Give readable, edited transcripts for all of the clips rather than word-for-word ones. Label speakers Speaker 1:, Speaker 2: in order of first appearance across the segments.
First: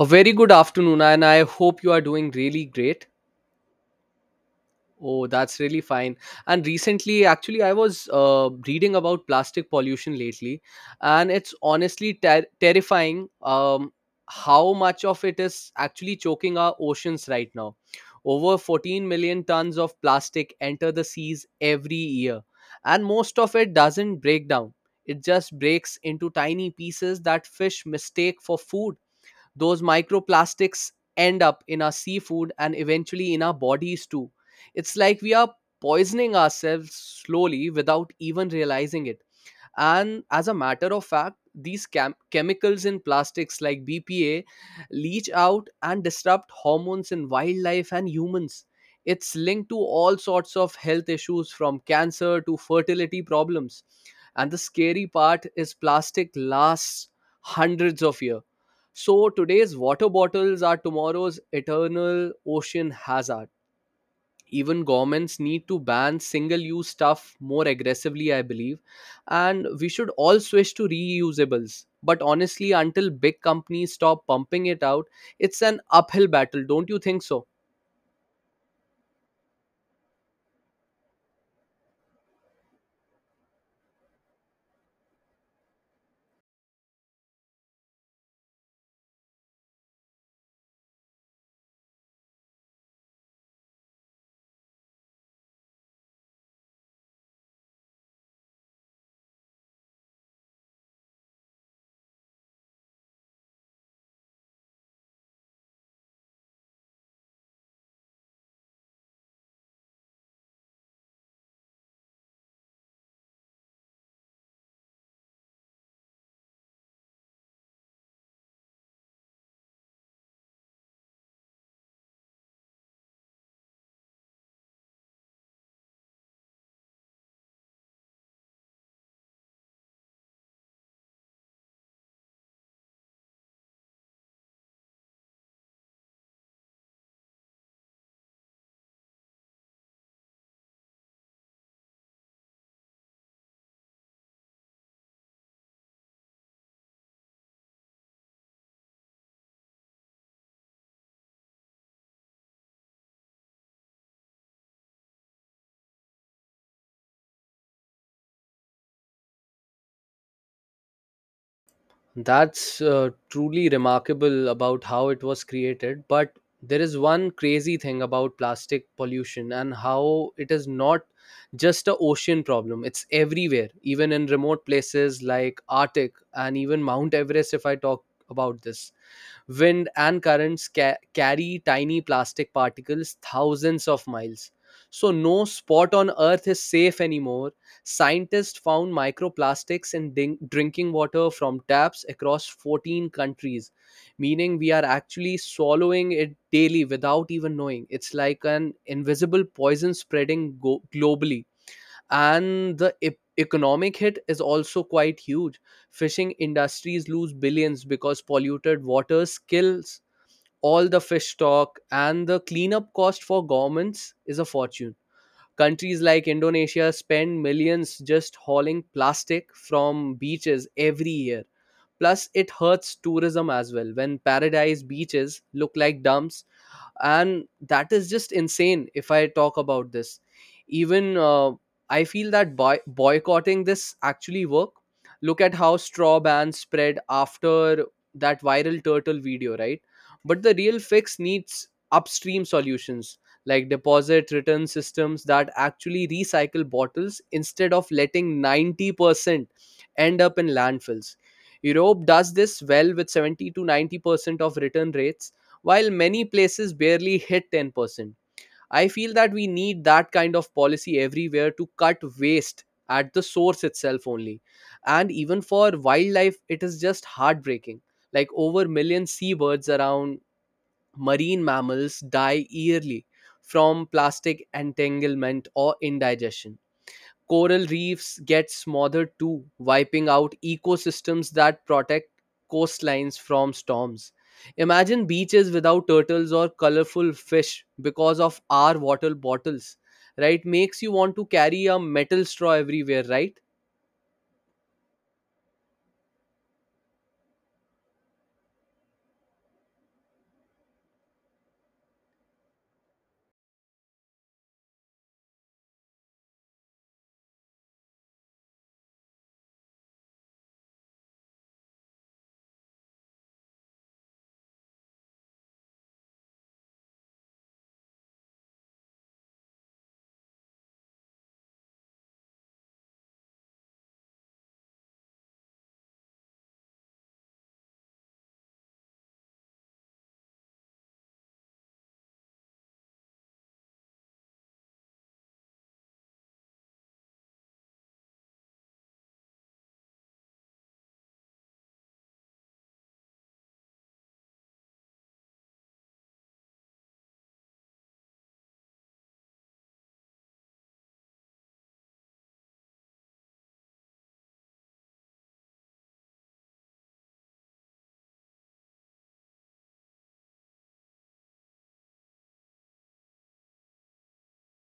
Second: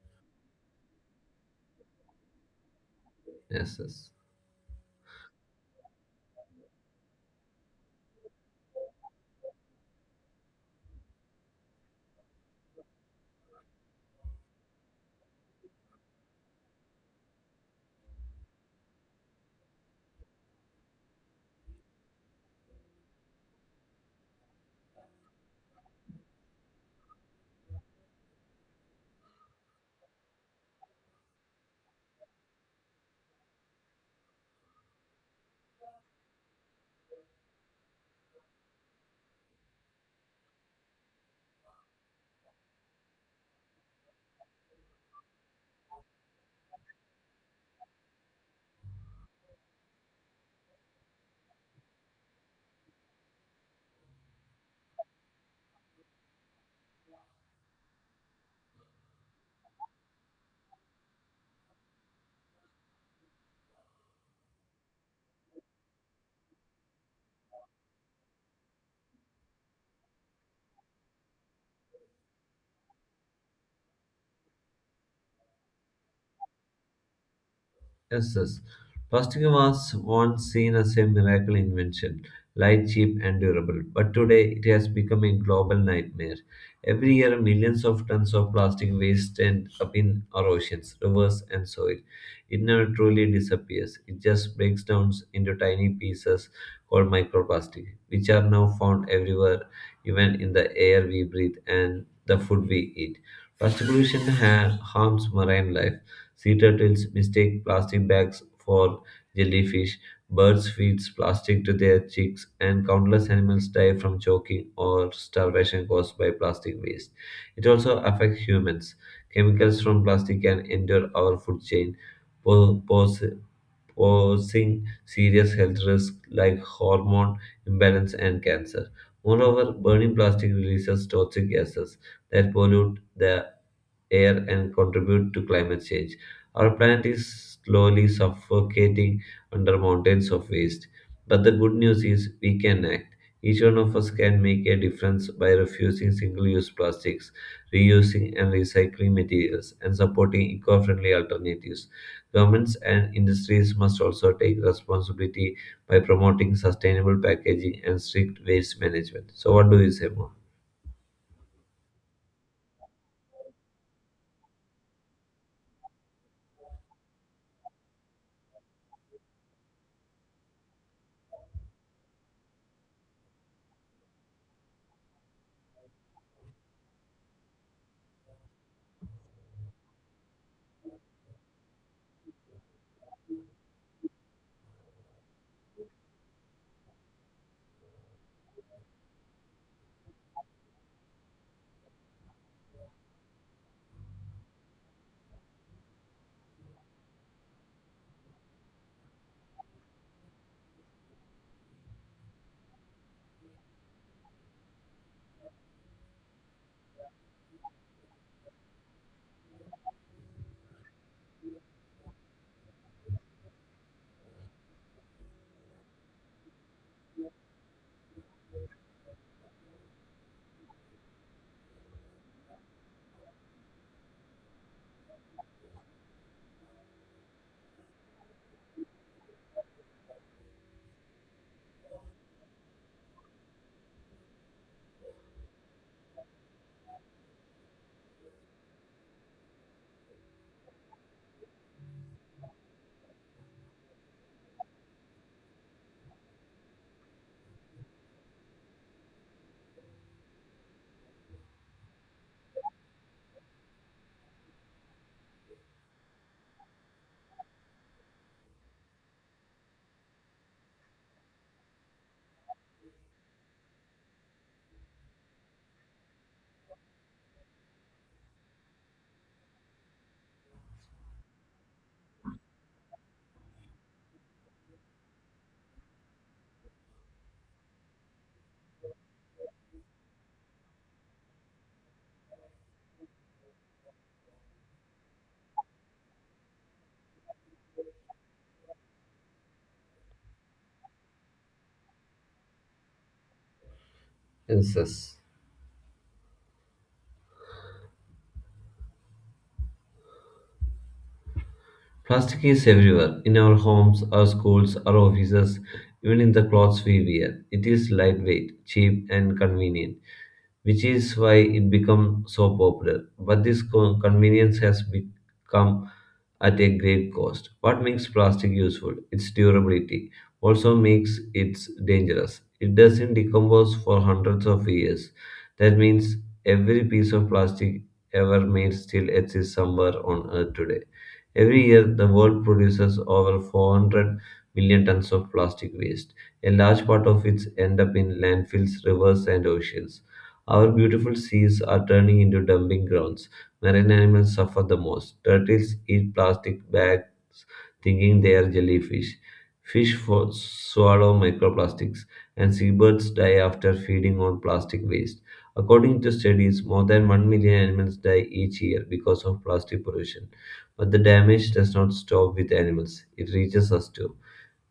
Speaker 1: A very good afternoon, and I hope you are doing really great.
Speaker 2: Yes, yes,
Speaker 1: Oh, that's really fine. And recently, actually, I was reading about plastic pollution lately, and it's honestly terrifying, how much of it is actually choking our oceans right now. Over 14 million tons of plastic enter the seas every year, and most of it doesn't break down. It just breaks into tiny pieces that fish mistake for food. Those microplastics end up in our seafood and eventually in our bodies too. It's like we are poisoning ourselves slowly without even realizing it. And as a matter of fact, these chemicals in plastics like BPA leach out and disrupt hormones in wildlife and humans. It's linked to all sorts of health issues from cancer to fertility problems. And the scary part is plastic lasts hundreds of years. So today's water bottles are tomorrow's eternal ocean hazard. Even governments need to ban single use stuff more aggressively, I believe, and we should all switch to reusables. But honestly, until big companies stop pumping it out, it's an uphill battle, don't you think so?
Speaker 2: yes, yes. Plastic was once seen as a miracle invention, light, cheap, and durable. But today, it has become a global nightmare. Every year, millions of tons of plastic waste end up in our oceans, rivers, and soil. It never truly disappears. It just breaks down into tiny pieces called microplastic, which are now found everywhere, even in the air we breathe and the food we eat. Plastic pollution harms marine life. Sea turtles mistake plastic bags for jellyfish, birds feed plastic to their chicks, and countless animals die from choking or starvation caused by plastic waste. It also affects humans. Chemicals from plastic can enter our food chain, po- pose posing serious health risks like hormone imbalance and cancer. Moreover, burning plastic releases toxic gases that pollute the air and contribute to climate change. Our planet is slowly suffocating under mountains of waste. But the good news is we can act. Each one of us can make a difference by refusing single use plastics, reusing and recycling materials, and supporting eco friendly alternatives. Governments and industries must also take responsibility by promoting sustainable packaging and strict waste management. So, what do you say more?
Speaker 1: That's truly remarkable about how it was created. But there is one crazy thing about plastic pollution and how it is not just a ocean problem. It's everywhere, even in remote places like Arctic and even Mount Everest. If I talk about this, wind and currents carry tiny plastic particles thousands of miles. So, no spot on Earth is safe anymore. Scientists found microplastics in drinking water from taps across 14 countries, meaning we are actually swallowing it daily without even knowing. It's like an invisible poison spreading globally. And the economic hit is also quite huge. Fishing industries lose billions because polluted waters kills all the fish stock, and the cleanup cost for governments is a fortune. Countries like Indonesia spend millions just hauling plastic from beaches every year. Plus, it hurts tourism as well when paradise beaches look like dumps, and that is just insane. If I talk about this, even I feel that boycotting this actually work. Look at how straw ban spread after that viral turtle video, right? But the real fix needs upstream solutions like deposit return systems that actually recycle bottles instead of letting 90% end up in landfills. Europe does this well with 70 to 90% of return rates, while many places barely hit 10%. I feel that we need that kind of policy everywhere to cut waste at the source itself only. And even for wildlife, it is just heartbreaking. Like over million seabirds around marine mammals die yearly from plastic entanglement or indigestion. Coral reefs get smothered too, wiping out ecosystems that protect coastlines from storms. Imagine beaches without turtles or colorful fish because of our water bottles, right? Makes you want to carry a metal straw everywhere, right?
Speaker 2: Yes, yes. Plastic is everywhere in our homes, our schools, our offices, even in the clothes we wear. It is lightweight, cheap, and convenient, which is why it becomes so popular. But this convenience has become at a great cost. What makes plastic useful? Its durability also makes it dangerous. It doesn't decompose for hundreds of years. That means every piece of plastic ever made still exists somewhere on earth today. Every year, the world produces over 400 million tons of plastic waste. A large part of it end up in landfills, rivers, and oceans. Our beautiful seas are turning into dumping grounds. Marine animals suffer the most. Turtles eat plastic bags thinking they are jellyfish. Fish swallow microplastics, and seabirds die after feeding on plastic waste. According to studies, more than 1 million animals die each year because of plastic pollution. But the damage does not stop with animals, it reaches us too.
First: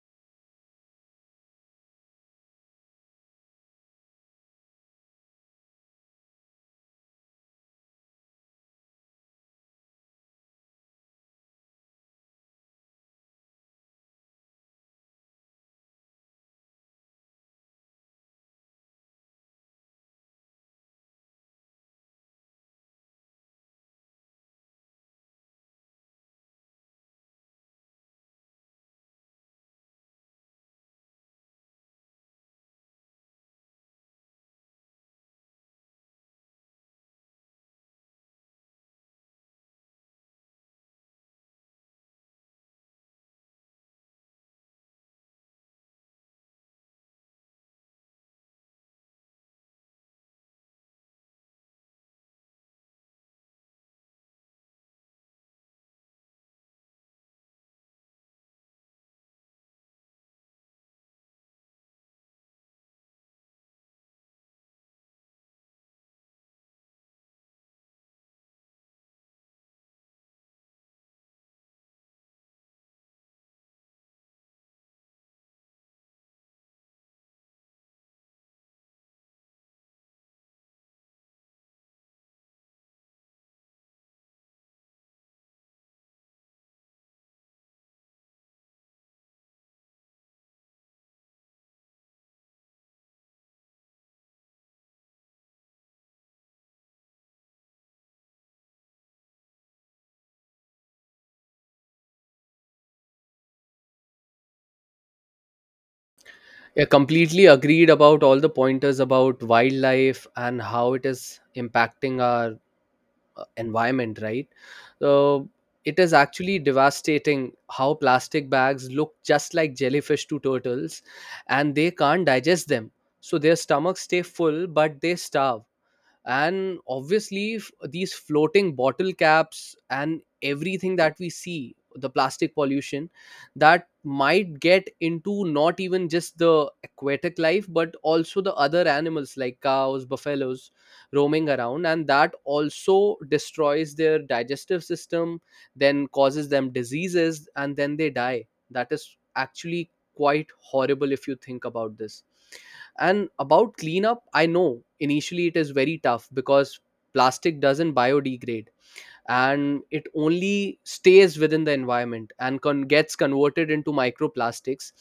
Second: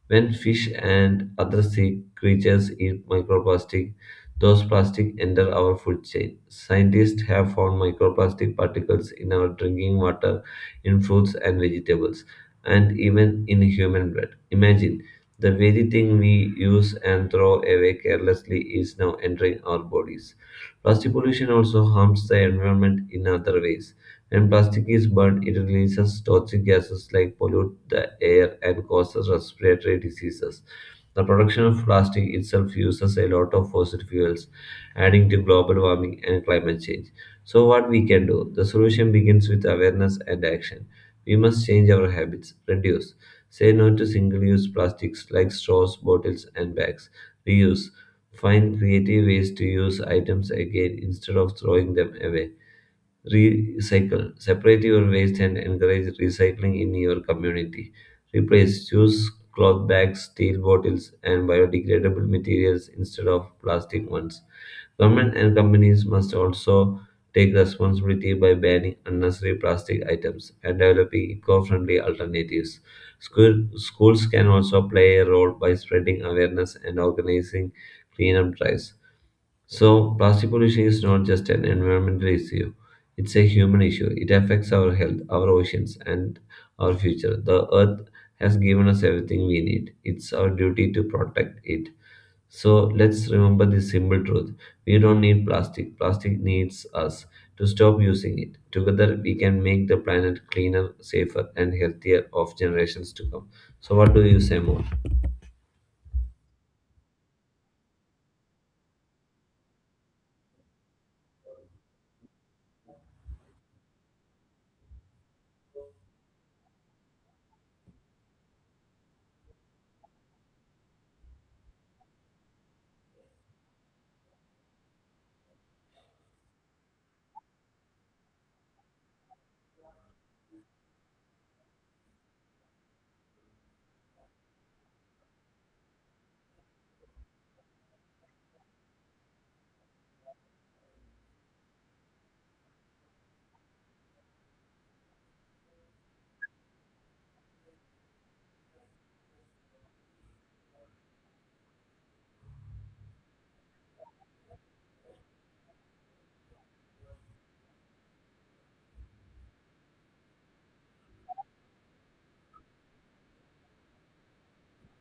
Speaker 2: When fish and other sea creatures eat microplastic, those plastics enter our food chain. Scientists have found microplastic particles in our drinking water, in fruits and vegetables, and even in human blood. Imagine the very thing we use and throw away carelessly is now entering our bodies. Plastic pollution also harms the environment in other ways. When plastic is burned, it releases toxic gases like pollute the air and causes respiratory diseases. The production of plastic itself uses a lot of fossil fuels, adding to global warming and climate change. So, what we can do? The solution begins with awareness and action. We must change our habits. Reduce, say no to single use plastics like straws, bottles, and bags. Reuse, find creative ways to use items again instead of throwing them away. Recycle. Separate your waste and encourage recycling in your community. Replace. Choose cloth bags, steel bottles, and biodegradable materials instead of plastic ones. Government and companies must also take responsibility by banning unnecessary plastic items and developing eco-friendly alternatives. Schools can also play a role by spreading awareness and organizing cleanup drives. So, plastic pollution is not just an environmental issue, it's a human issue. It affects our health, our oceans, and our future. The earth has given us everything we need. It's our duty to protect it. So, let's remember this simple truth: we don't need plastic, plastic needs us. To stop using it. Together, we can make the planet cleaner, safer, and healthier of generations to come. So, what do you say more?
Speaker 1: Yeah, completely agreed about all the pointers about wildlife and how it is impacting our environment, right? So it is actually devastating how plastic bags look just like jellyfish to turtles, and they can't digest them, so their stomachs stay full but they starve. And obviously, these floating bottle caps and everything that we see, the plastic pollution that might get into not even just the aquatic life but also the other animals like cows, buffaloes roaming around, and that also destroys their digestive system, then causes them diseases and then they die. That is actually quite horrible if you think about this. And about cleanup, I know initially it is very tough because plastic doesn't biodegrade, and it only stays within the environment and gets converted into microplastics,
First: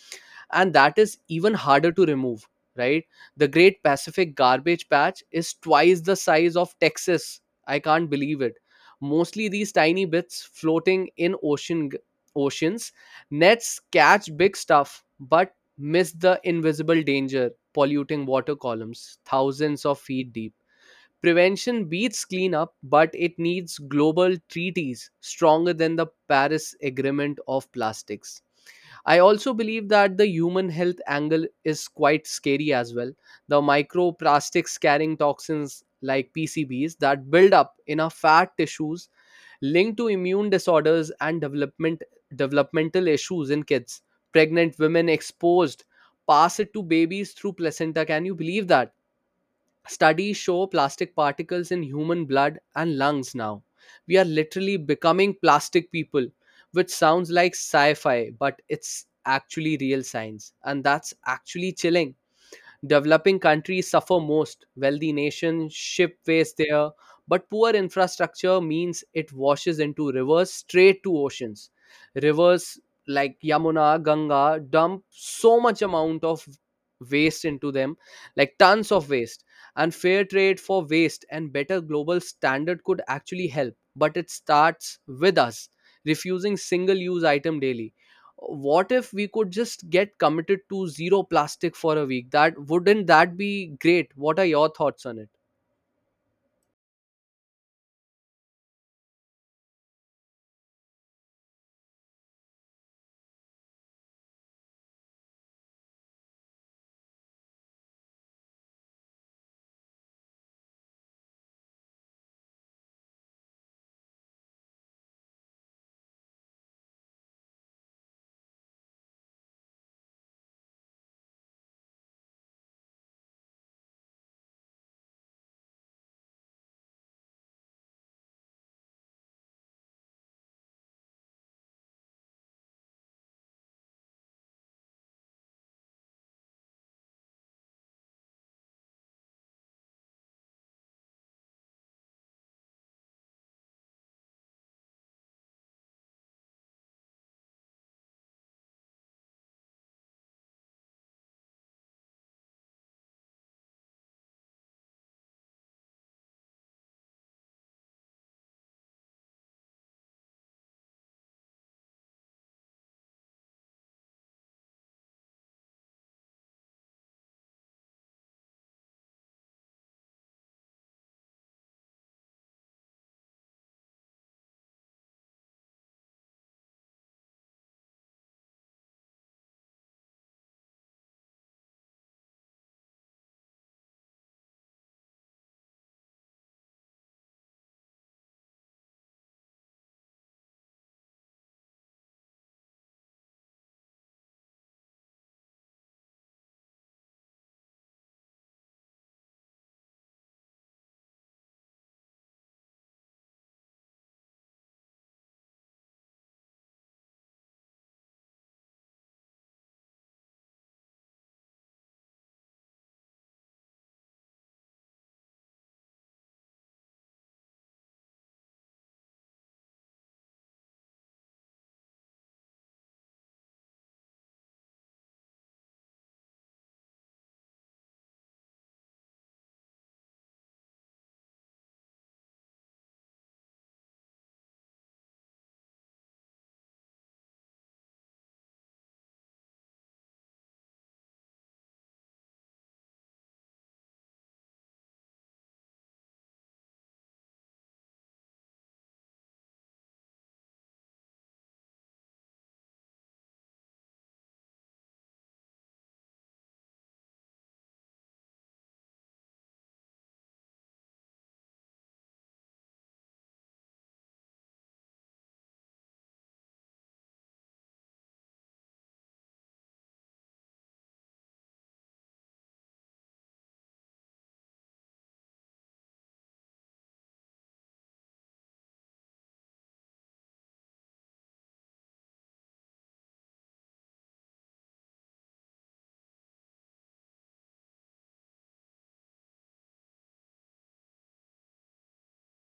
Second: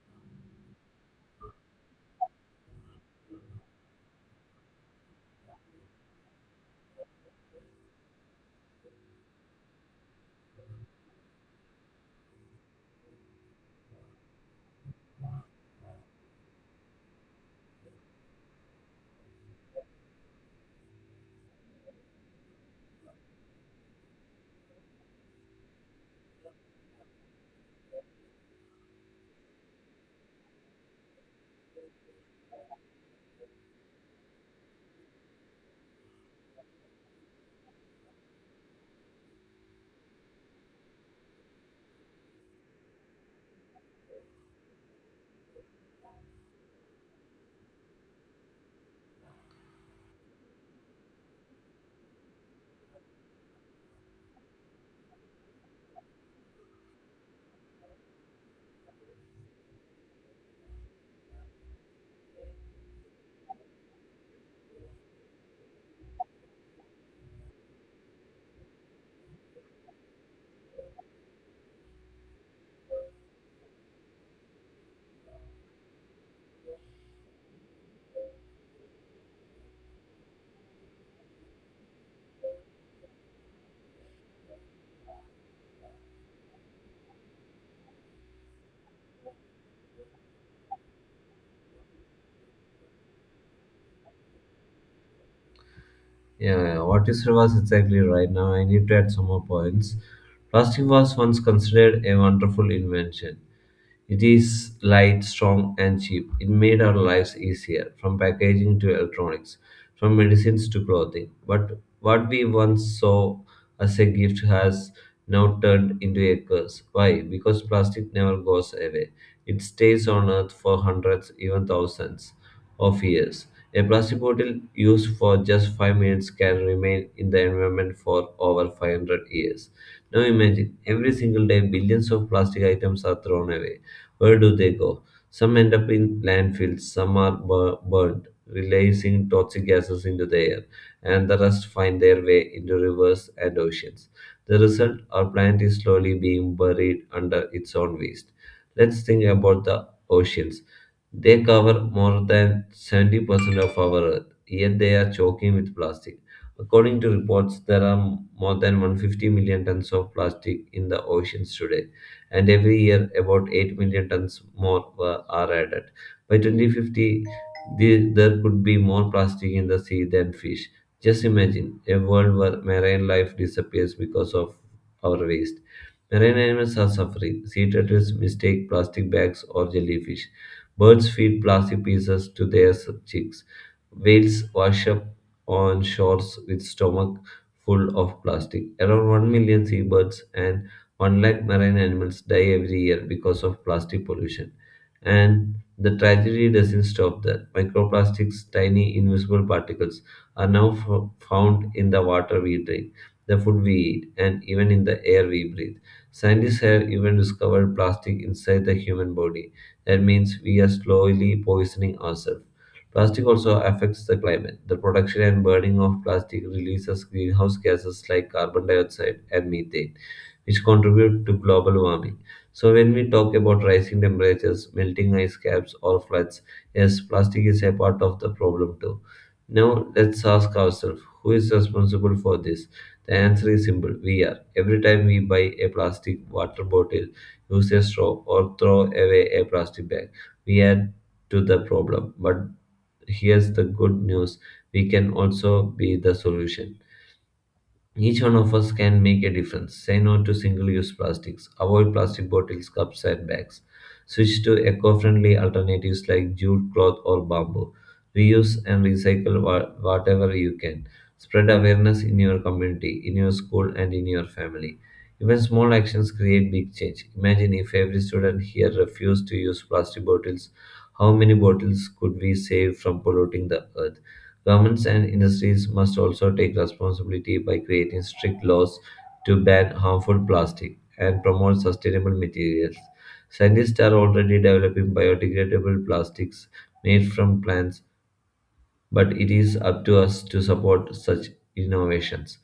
Speaker 1: and that is even harder to remove, right? The Great Pacific Garbage Patch is twice the size of Texas. I can't believe it. Mostly these tiny bits floating in ocean, oceans. Nets catch big stuff but miss the invisible danger polluting water columns thousands of feet deep. Prevention beats cleanup, but it needs global treaties stronger than the Paris Agreement of plastics. I also believe that the human health angle is quite scary as well. The microplastics carrying toxins like PCBs that build up in our fat tissues, linked to immune disorders and developmental issues in kids. Pregnant women exposed pass it to babies through placenta. Can you believe that? Studies show plastic particles in human blood and lungs now. We are literally becoming plastic people, which sounds like sci fi, but it's actually real science. And that's actually chilling. Developing countries suffer most. Wealthy nations ship waste there, but poor infrastructure means it washes into rivers straight to oceans. Rivers like Yamuna, Ganga dump so much amount of waste into them, like tons of waste. And fair trade for waste and better global standard could actually help, but it starts with us refusing single use item daily. What if we could just get committed to zero plastic for a week? That, wouldn't that be great? What are your thoughts on it?
Speaker 2: Yeah, yeah. What you said was exactly right. Now I need to add some more points. Plastic was once considered a wonderful invention. It is light, strong, and cheap. It made our lives easier, from packaging to electronics, from medicines to clothing. But what we once saw as a gift has now turned into a curse. Why? Because plastic never goes away. It stays on Earth for hundreds, even thousands of years. A plastic bottle used for just 5 minutes can remain in the environment for over 500 years. Now imagine, every single day billions of plastic items are thrown away. Where do they go? Some end up in landfills, some are burned, releasing toxic gases into the air, and the rest find their way into rivers and oceans. The result, our planet is slowly being buried under its own waste. Let's think about the oceans. They cover more than 70% of our Earth, yet they are choking with plastic. According to reports, there are more than 150 million tons of plastic in the oceans today, and every year about 8 million tons more are added. By 2050, there could be more plastic in the sea than fish. Just imagine a world where marine life disappears because of our waste. Marine animals are suffering. Sea turtles mistake plastic bags or jellyfish. Birds feed plastic pieces to their chicks. Whales wash up on shores with stomach full of plastic. Around 1 million seabirds and 1 lakh marine animals die every year because of plastic pollution. And the tragedy doesn't stop there. Microplastics, tiny invisible particles, are now found in the water we drink, the food we eat, and even in the air we breathe. Scientists have even discovered plastic inside the human body. That means we are slowly poisoning ourselves. Plastic also affects the climate. The production and burning of plastic releases greenhouse gases like carbon dioxide and methane, which contribute to global warming. So, when we talk about rising temperatures, melting ice caps, or floods, yes, plastic is a part of the problem too. Now, let's ask ourselves, who is responsible for this? The answer is simple, we are. Every time we buy a plastic water bottle, use a straw, or throw away a plastic bag, we add to the problem. But here's the good news, we can also be the solution. Each one of us can make a difference. Say no to single use plastics. Avoid plastic bottles, cups, and bags. Switch to eco friendly alternatives like jute, cloth, or bamboo. Reuse and recycle whatever you can. Spread awareness in your community, in your school, and in your family. Even small actions create big change. Imagine if every student here refused to use plastic bottles, how many bottles could we save from polluting the earth? Governments and industries must also take responsibility by creating strict laws to ban harmful plastic and promote sustainable materials. Scientists are already developing biodegradable plastics made from plants, but it is up to us to support such innovations.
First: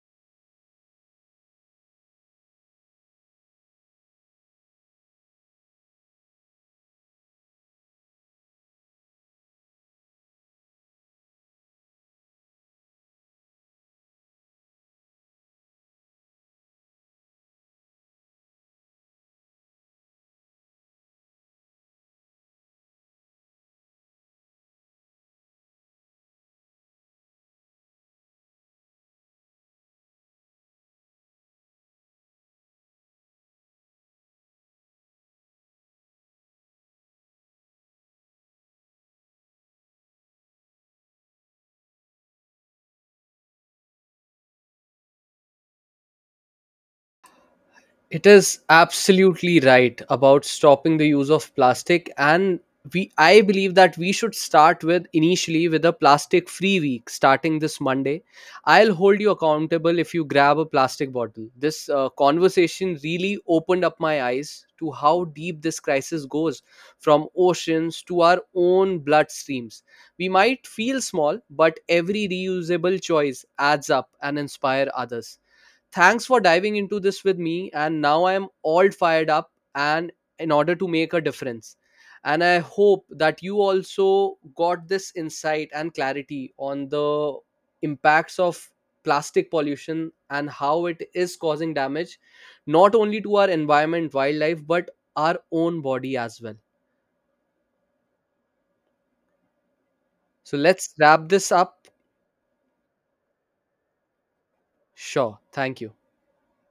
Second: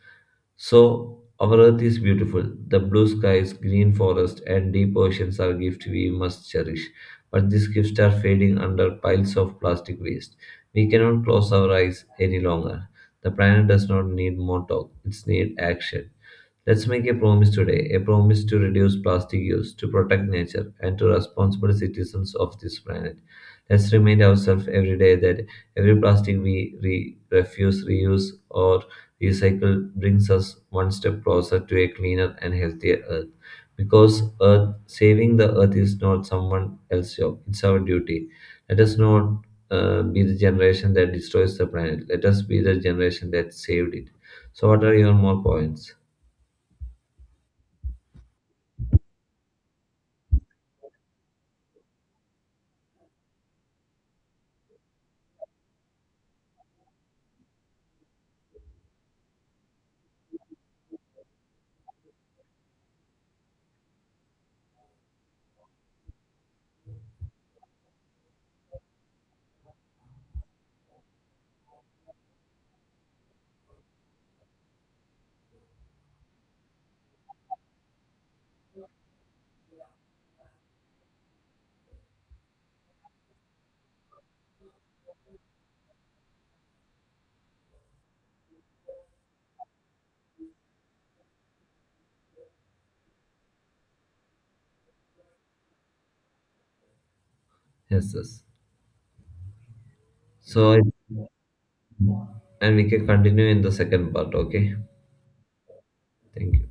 Speaker 2: So, our earth is beautiful. The blue skies, green forests, and deep oceans are gifts we must cherish. But these gifts are fading under piles of plastic waste. We cannot close our eyes any longer. The planet does not need more talk, it needs action. Let's make a promise today, a promise to reduce plastic use, to protect nature, and to responsible citizens of this planet. Let's remind ourselves every day that every plastic we refuse, reuse, or recycle brings us one step closer to a cleaner and healthier Earth. Because saving the Earth is not someone else's job; it's our duty. Let us not be the generation that destroys the planet. Let us be the generation that saved it. So, what are your more points?
Speaker 1: It is absolutely right about stopping the use of plastic, and we I believe that we should start with initially with a plastic free week starting this Monday. I'll hold you accountable if you grab a plastic bottle. This conversation really opened up my eyes to how deep this crisis goes, from oceans to our own bloodstreams. We might feel small, but every reusable choice adds up and inspire others. Thanks for diving into this with me. And now I am all fired up and in order to make a difference. And I hope that you also got this insight and clarity on the impacts of plastic pollution and how it is causing damage not only to our environment, wildlife, but our own body as well.
Speaker 2: Yes, yes.
Speaker 1: So
Speaker 2: So,
Speaker 1: let's wrap this up.
Speaker 2: and we can continue in the second part. Okay.
Speaker 1: Sure. Thank you.
Speaker 2: Thank you.